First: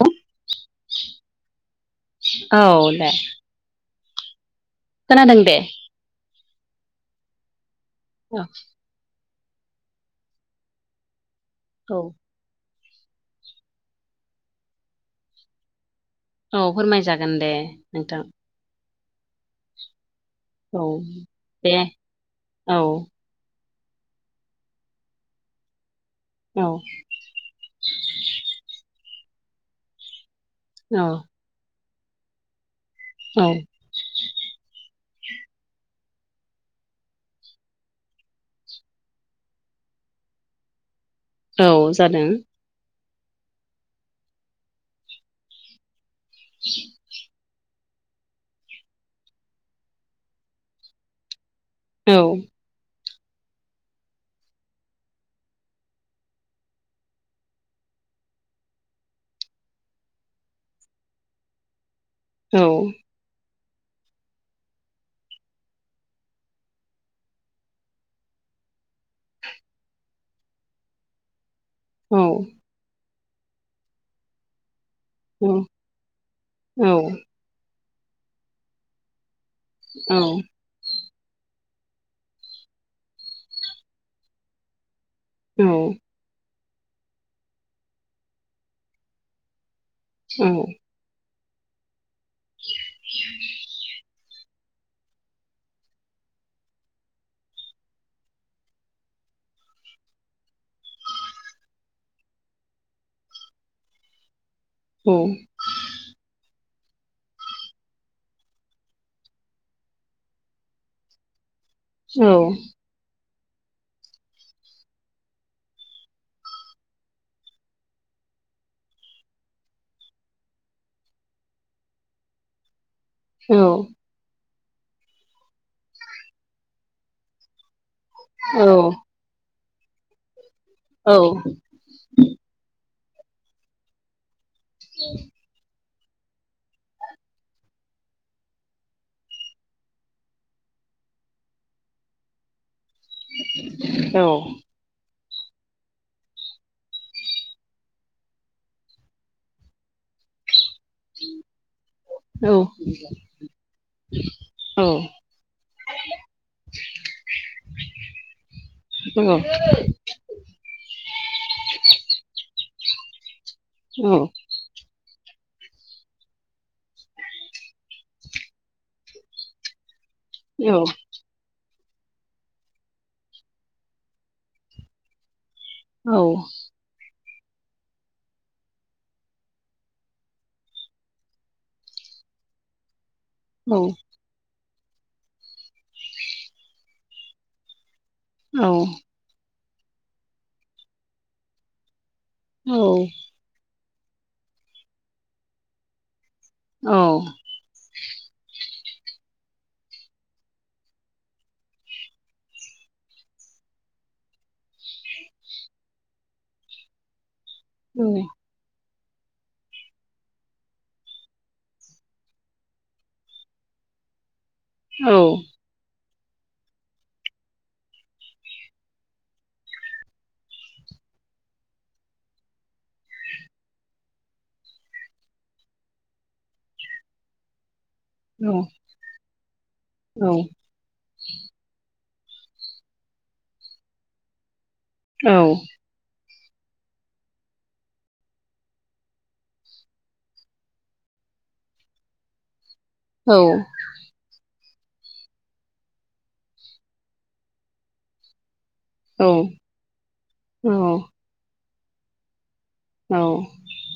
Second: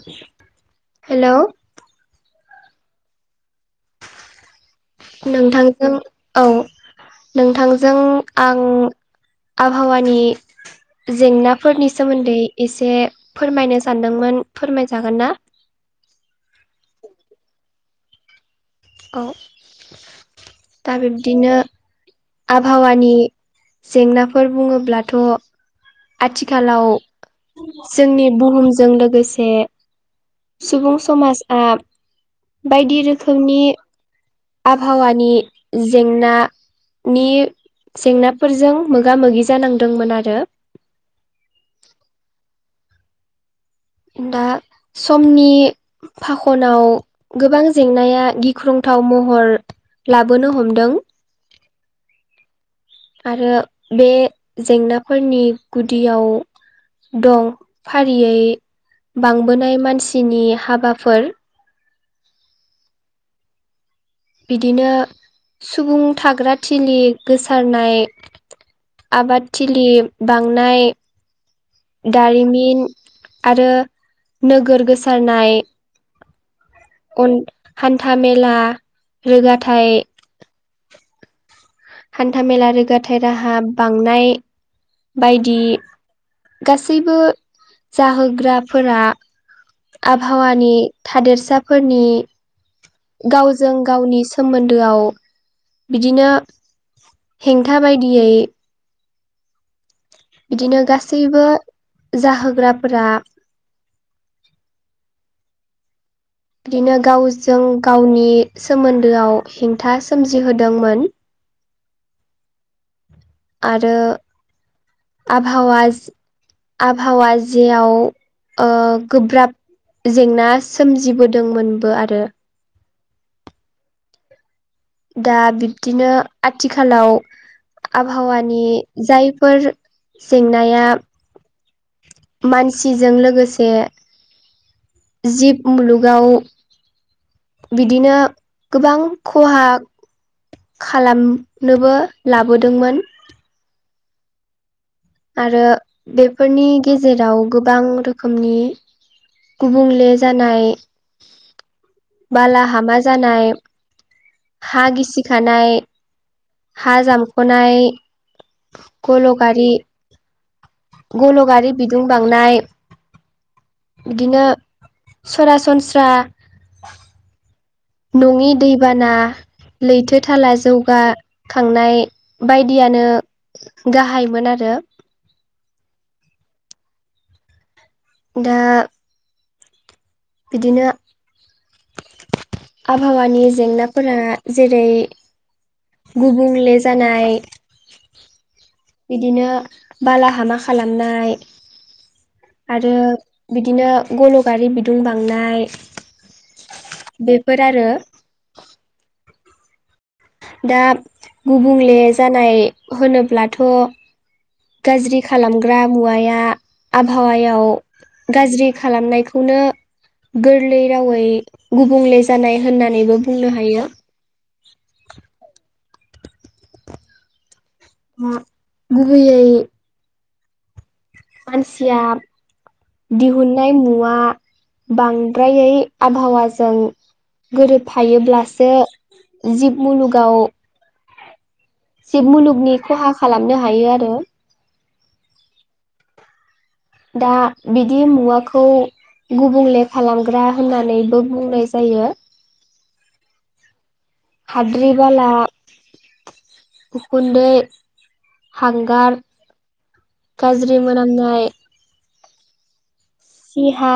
औ हेलौ औ दे खोनादों दे नोंथांजों औ, नोंथांजों औ आं आबहावानि जेंनाफोरनि औ सोमोन्दै एसे फोरमायनो सानदोंमोन फोरमायजागोन ना? औ फोरमायजागोन दे नोंथां। औ औ दा बिब्दिनो दे औ आबहावानि जेंनाफोर बुङोब्लाथ' औ आथिखालाव जोंनि बुहुमजों लोगोसे सुबुं औ समाजआ बायदि औ रोखोमनि आबहावानि जेंना नि जेंनाफोरजों मोगा मोगि जानांदोंमोन आरो औ जादों। दा समनि फाखनाव गोबां जेंनाया गिख्रंथाव महर लाबोनो हमदों। औ आरो बे जेंनाफोरनि गुदियाव दं फारियै बांबोनाय मानसिनि हाबाफोर औ बिदिनो सुबुं थाग्रा थिलि गोसारनाय आबादथिलि बांनाय औ दारिमिन आरो नोगोर गोसा औ हान्था मेला रोगाथाइ औ हान्थामेला रोगाथाय राहा बांनाय बायदि औ औ गासैबो जाहोग्राफोरा औ आबहावानि थादेरसाफोरनि [inaudible] गावजों गावनि सोमोन्दोआव बिदिनो हेंथा बायदियै बिदिनो गासैबो जाहोग्राफोरा औ [unintelligible] बिदिनो गावजों गावनि सोमोन्दोआव हेंथा सोमजिहोदोंमोन। औ आरो आबहावा आबहावा जेयाव ओ गोब्राब जेंना सोमजिबोदोंमोनबो आरो। औ दा बिब्दिनो आथिखालाव आबहावानि जायफोर जेंनाया औ मानसिजों लोगोसे [inaudible] जिब मुलुगाव बिदिनो गोबां खहा खालामनोबो लाबोदोंमोन। औ आरो बेफोरनि गेजेराव गोबां रोखोमनि गुबुंले जानाय बालाहामा जानाय हा गिसिखानाय हा जामख'नाय गल' गारि गल' गारि बिदुं बांनाय बिदिनो सरासनस्रा नङि दैबाना लैथो थाला जौगा खांनाय बायदियानो गाहायमोन आरो। औ दा बिदिनो आबहावानि जेंनाफोरा जेरै गुबुंले जानाय औ बिदिनो बालाहामा खालामनाय आरो बिदिनो गल'गारि बिदुं बांनाय बेफोर आरो दा गुबुंले जानाय होनोब्लाथ' गाज्रि खालामग्रा मुवाया आबहावायाव औ गाज्रि खालामनायखौनो गोरलै रावै गुबुंले जानाय होननानैबो बुंनो हायो। औ मा गुबैयै मानसिया दिहुननाय मुवा बांद्रायै आबहावाजों गोरोबफायोब्लासो जिब मुलुगाव जिब मुलुगनि खहा खालामनो हायो आरो औ दा बिदि मुवाखौ गुबुंले खालामग्रा होननानैबो बुंनाय जायो। औ हाद्रि बाला उखुन्दै हांगार औ औ गाज्रि औ मोनामनाय औ हा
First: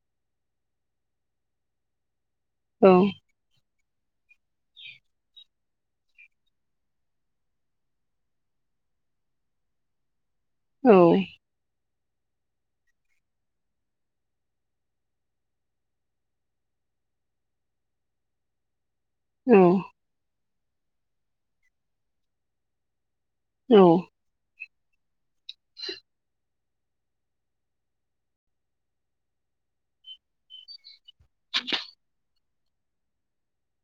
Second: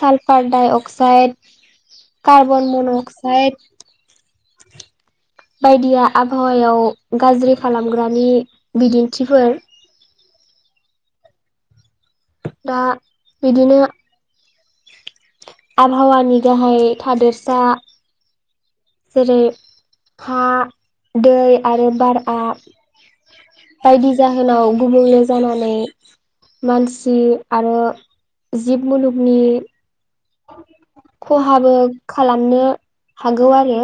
sulphur dioxide carbon monoxide बायदिया आबहावायाव गाज्रि खालामग्रानि बिदिन्थिफोर औ दा बिदिनो आबहावानि गाहाय थादोरसा जेरै हा दै आरो बारा बायदि जाहोनाव गुबुंले जानानै मानसि आरो जिब मुलुगनि खहाबो खालामनो हागौ आरो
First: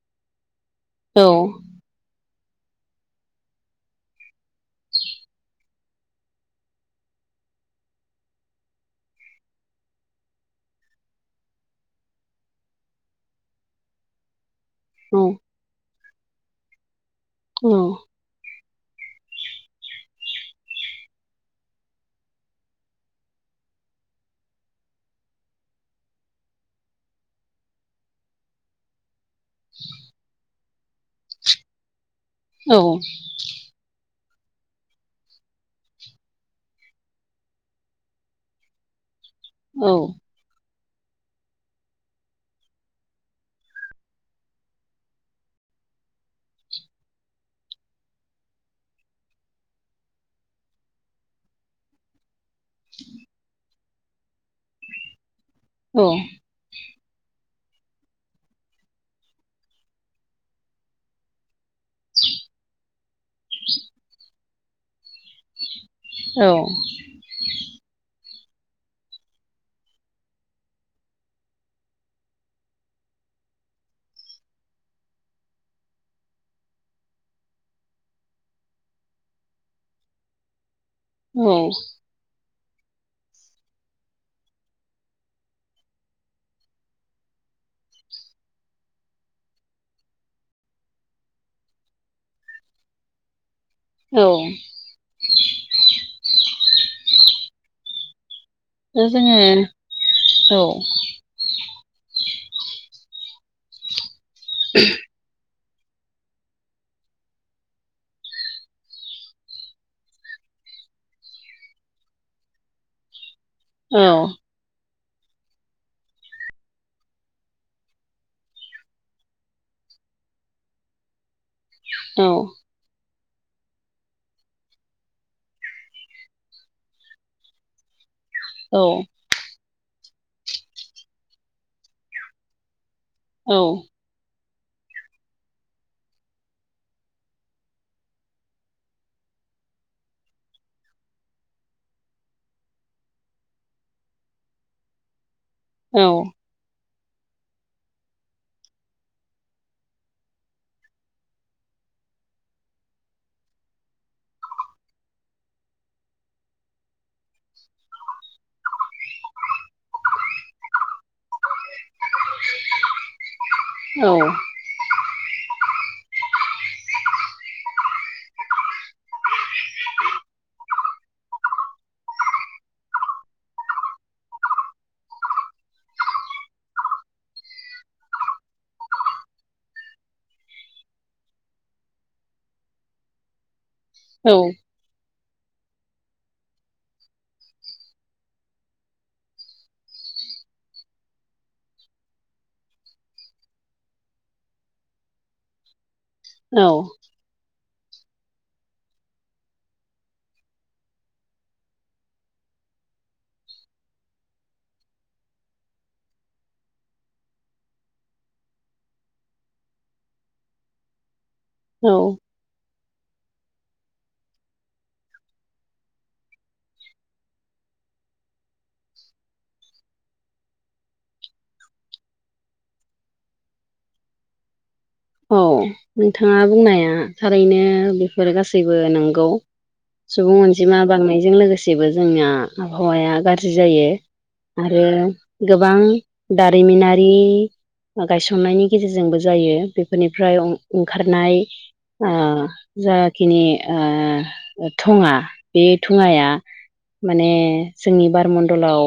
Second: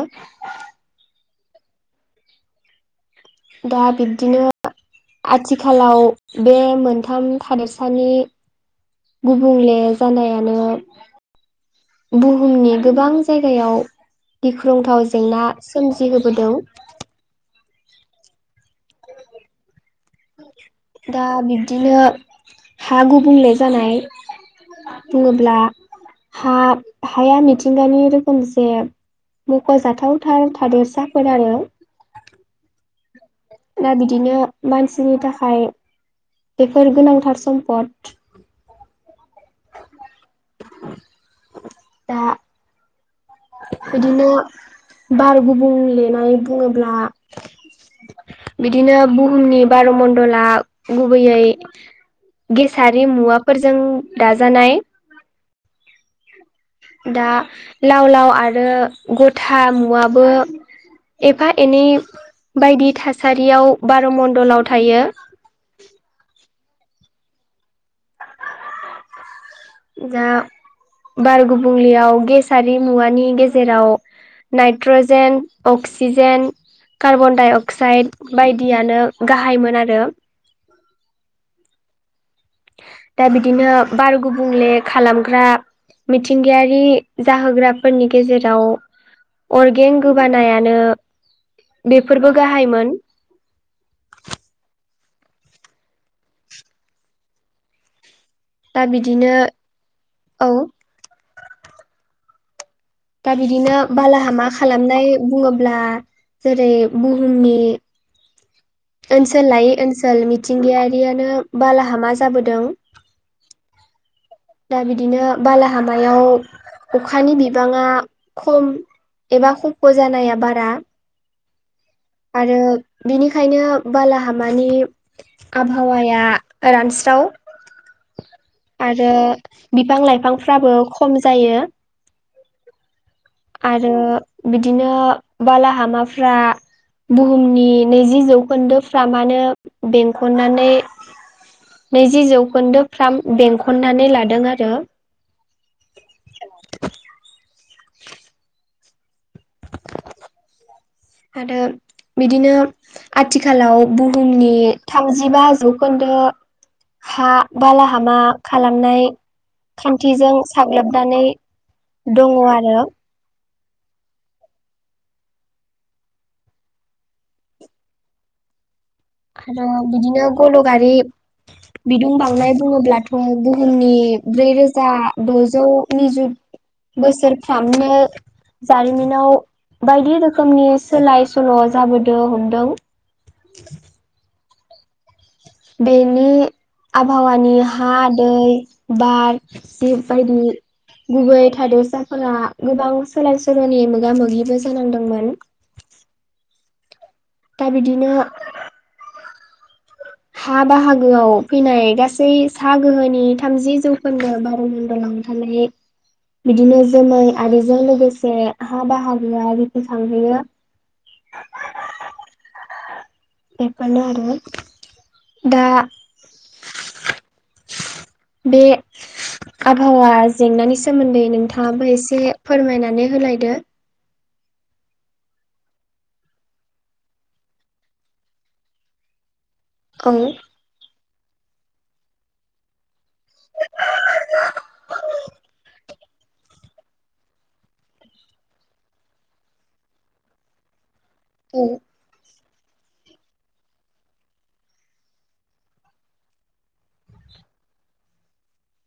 औ दा बिब्दिनो आथिखाल आथिखालाव बे मोनथाम थादेरसानि गुबुंले जानायानो बुहुमनि गोबां जायगायाव गिख्रंथाव जेंना सोमजिहोबोदों। अम दा बिब्दिनो हा गुबुंले जानाय बुङोब्ला हा हाया मिथिंगानि रोखोमसे मख'जाथाव थाव थादेरसाफोर आरो औ दा बिदिनो मानसिनि थाखाय बेफोर गोनांथार सम्पद औ दा बिदिनो बार गुबुंलेनाय बुङोब्ला बिदिनो बुहुमनि बार' मणडला गुबैयै गेसारि मुवाफोरजों दाजानाय औ दा लाव लाव आरो गथा मुवाबो एफा एनै बायदि थासारियाव बार' मणडलाव थायो। औ दा बार गुबुंलियाव गेसारि मुवानि गेजेराव नाइट्रजेन, अक्सिजेन कार्बन-डाइ-अक्साइड बायदियानो गाहायमोन आरो होम दा बिदिनो बार गुबुंले खालामग्रा मिथिंगायारि जाहोग्राफोरनि गेजेराव अर्गेंन गोबानायानो बेफोरबो गाहायमोन औ दा जोङो औ दा बिदिनो बालाहामा खालामनाय बुङोब्ला जेरै बुहुमनि ओनसोल लायै ओनसोल मिथिंगायारियानो बालाहामा जाबोदों। औ दा बिदिनो बालाहामायाव अखानि बिबाङा खम एबा खफ' जानाया बारा आरो बिनिखायनो बालाहामानि आबहावाया रानस्राव आरो बिफां-लाइफांफ्राबो खम जायो। आरो बिदिनो बालाहामाफ्रा बुहुमनि नैजि जौखोन्दोफ्राम आनो बेंखननानै नैजि जौखोन्दो फ्राम बेंखननानै लादों आरो औ आरो बिदिनो आथिखालाव बुहुमनि थामजिबा जौखोन्दो हा बालाहामा खालामनाय खान्थिजों साग्लोबनानै दङ आरो औ आरो बिदिनो गल' गारि बिदुं बावनाय बुङोब्लाथ' बुहुमनि ब्रैरोजा द'जौ निजु बोसोरफ्रामनो जारिमिनाव बायदि रोखोमनि सोलाय सोल' जाबोदों हमदों। औ बेनि आबहावानि हा दै बार जिब बायदि गुबै थादोरसाफोरा गोबां सोलाय सोल'नि मोगा मोगिबो जानांदोंमोन औ दा बिदिनो हा बाहागोआव फैनाय गासै सा गोहोनि थामजि जौखोन्दो बार'मण्डलाव थारमाने बिदिनो जोमै आरिजों लोगोसे हा बाहागोआ रिखिखांहोयो औ बेफोरनो आरो दा बे आबहावा जेंनानि सोमोन्दै नोंथाङाबो एसे फोरमायनानै होलायदो। औ नोंथाङा बुंनाया थारैनो बेफोर गासैबो नंगौ औ सुबुं अनजिमा बांनायजों लोगोसेबो जोंना आबहावाया गाज्रि जायो। आरो गोबां दारिमिनारि गायसननायनि गेजेरजोंबो जायो बेफोरनिफ्राय ओ- ओंखारनाय औ ओ जाखिनि ओ थङा बे थङाया माने जोंनि बारमण्डलाव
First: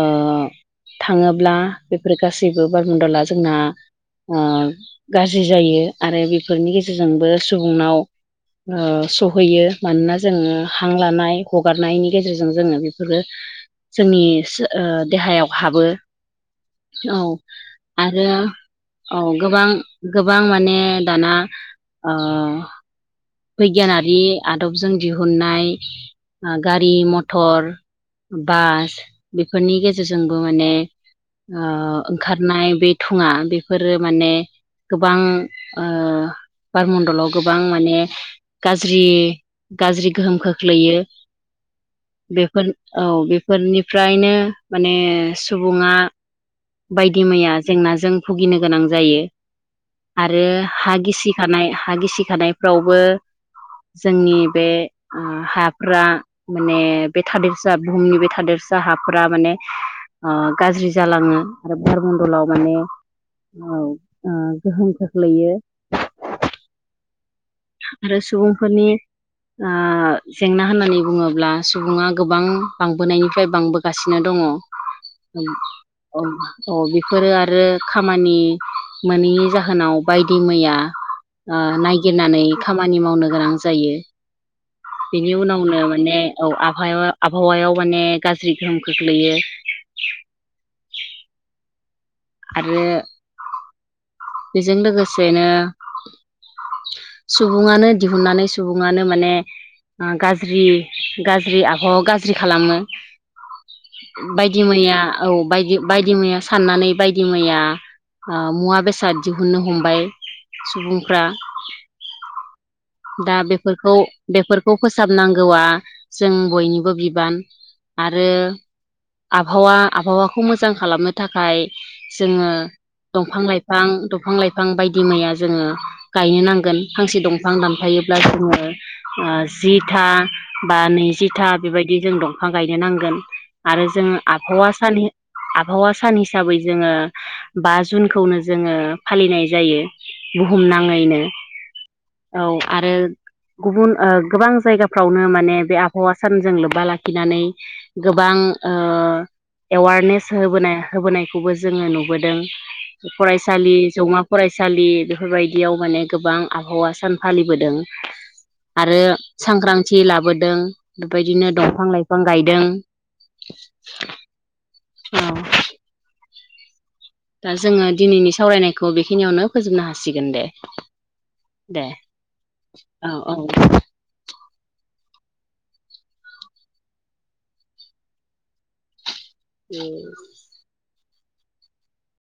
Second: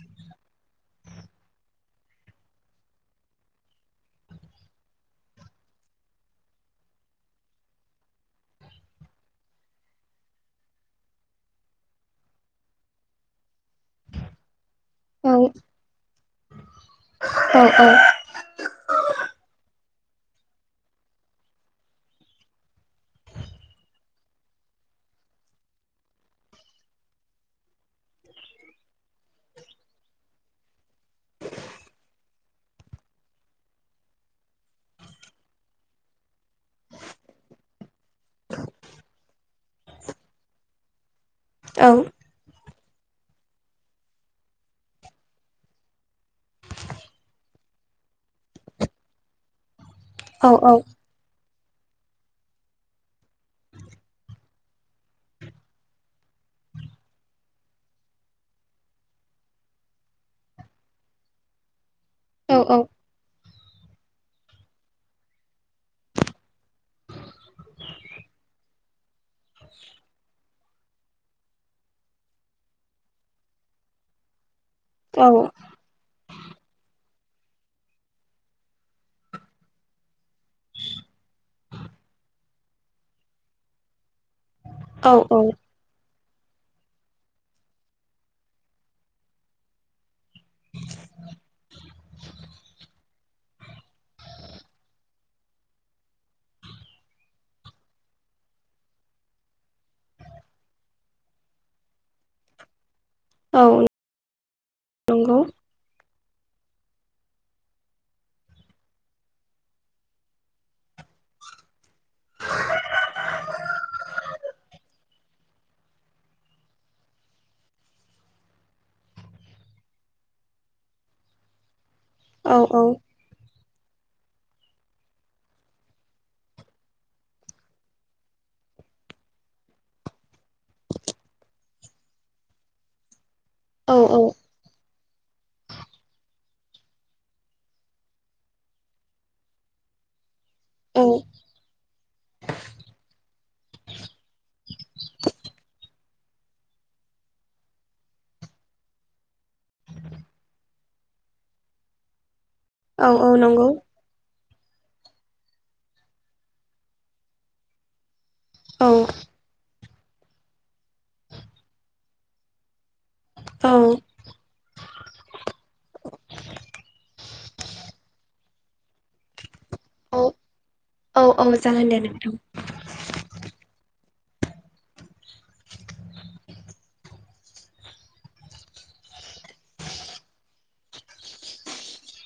ओ थाङोब्ला बेफोर गासैबो बारमणडला जोंना ओ गाज्रि जायो आरो बेफोरनि गेजेरजोंबो सुबुंनाव ओ सहैयो मानोना जोङो हां लानाय हगारनायनि गेजेरजों जोङो बेफोरो जोंनि सो ओ औ देहायाव हाबो औ औ आरो औ गोबां गोबां माने दाना ओ बिगियानारि आदबजों दिहुननाय गारि मथर बास बेफोरनि गेजेरजोंबो माने ओ ओंखारनाय बे थुङा बेफोरो माने गोबां ओ बार मण्डलाव गोबां माने गाज्रि गाज्रि गोहोम खोख्लैयो। औ बेफोर औ बेफोरनिफ्रायनो माने सुबुङा बायदि मैया जेंनाजों भुगिनो गोनां जायो। आरो औ हा गिसिखानाय हा गिसिखानायफ्रावबो जोंनि बे हाफ्रा माने बे थादेरसा बुहुमनि बे थादेरसा हाफोरा माने ओ गाज्रि जालाङो आरो भारमण्डलाव माने औ औ ओ गोहोम खोख्लैयो आरो सुबुंफोरनि ओ जेंना होननानै बुङोब्ला सुबुङा गोबां बांबोनायनिफ्राय बांबोगासिनो दङ औ औ बेफोरो आरो खामानि मोनैनि जाहोनाव बायदि मैया नायगिरनानै खामानि मावनो गोनां जायो। औ बेनि उनावनो माने औ आहायाव आबहावायाव माने गाज्रि गोहोम खोख्लैयो। आरो बेजों लोगोसेनो सुबुङानो दिहुननानै सुबुङानो माने गाज्रि गाज्रि आबहावा गाज्रि खालामो। औ बायदि मैया औ नंगौ बायदि बायदि मैया सन्नानै बायदि मैया मुवा बेसाद बेसाद दिहुननो हमबाय सुबुंफ्रा। दा बेफोरखौ बेफोरखौ फोसाबनांगौआ जों बयनिबो बिबान आरो आबहावा आबहावाखौ मोजां खालामनो थाखाय जोङो औ औ दंफां लाइफां दंफां लाइफां बायदि मैया जोङो गायनो नांगोन फांसे दं फां दानफायोब्ला जोङो ओ जिथा बा नैजिथा बेबायदि जों दंफां गायनो नांगोन। आरो औ जों आबहावा सान आबहावा सान हिसाबै जोङो बा जुनखौनो जोङो फालिनाय जायो बुहुम औ नाङैनो। औ आरो गुबुन ओ गोबां जायगाफ्रावनो माने बे आबहावा सानजों लोब्बा लाखिनानै गोबां ओ एवारनेस होबोनाय होबोनायखौबो जोङो नुबोदों। औ औ नंगौ फरायसालि जौमा फरायसालि बेफोरबायदियाव माने गोबां आबहावा सा सान फालिबोदों औ आरो सांग्रां थि लाबोदों बेबायदिनो दंफां लाइफां गायदों। औ। औ। दा जोङो दिनैनि सावरायनायखौ बेखिनियावनो फोजोबनो हासिगोन दे। औ औ जागोन दे नोंथां। औ औ। [unintelligible]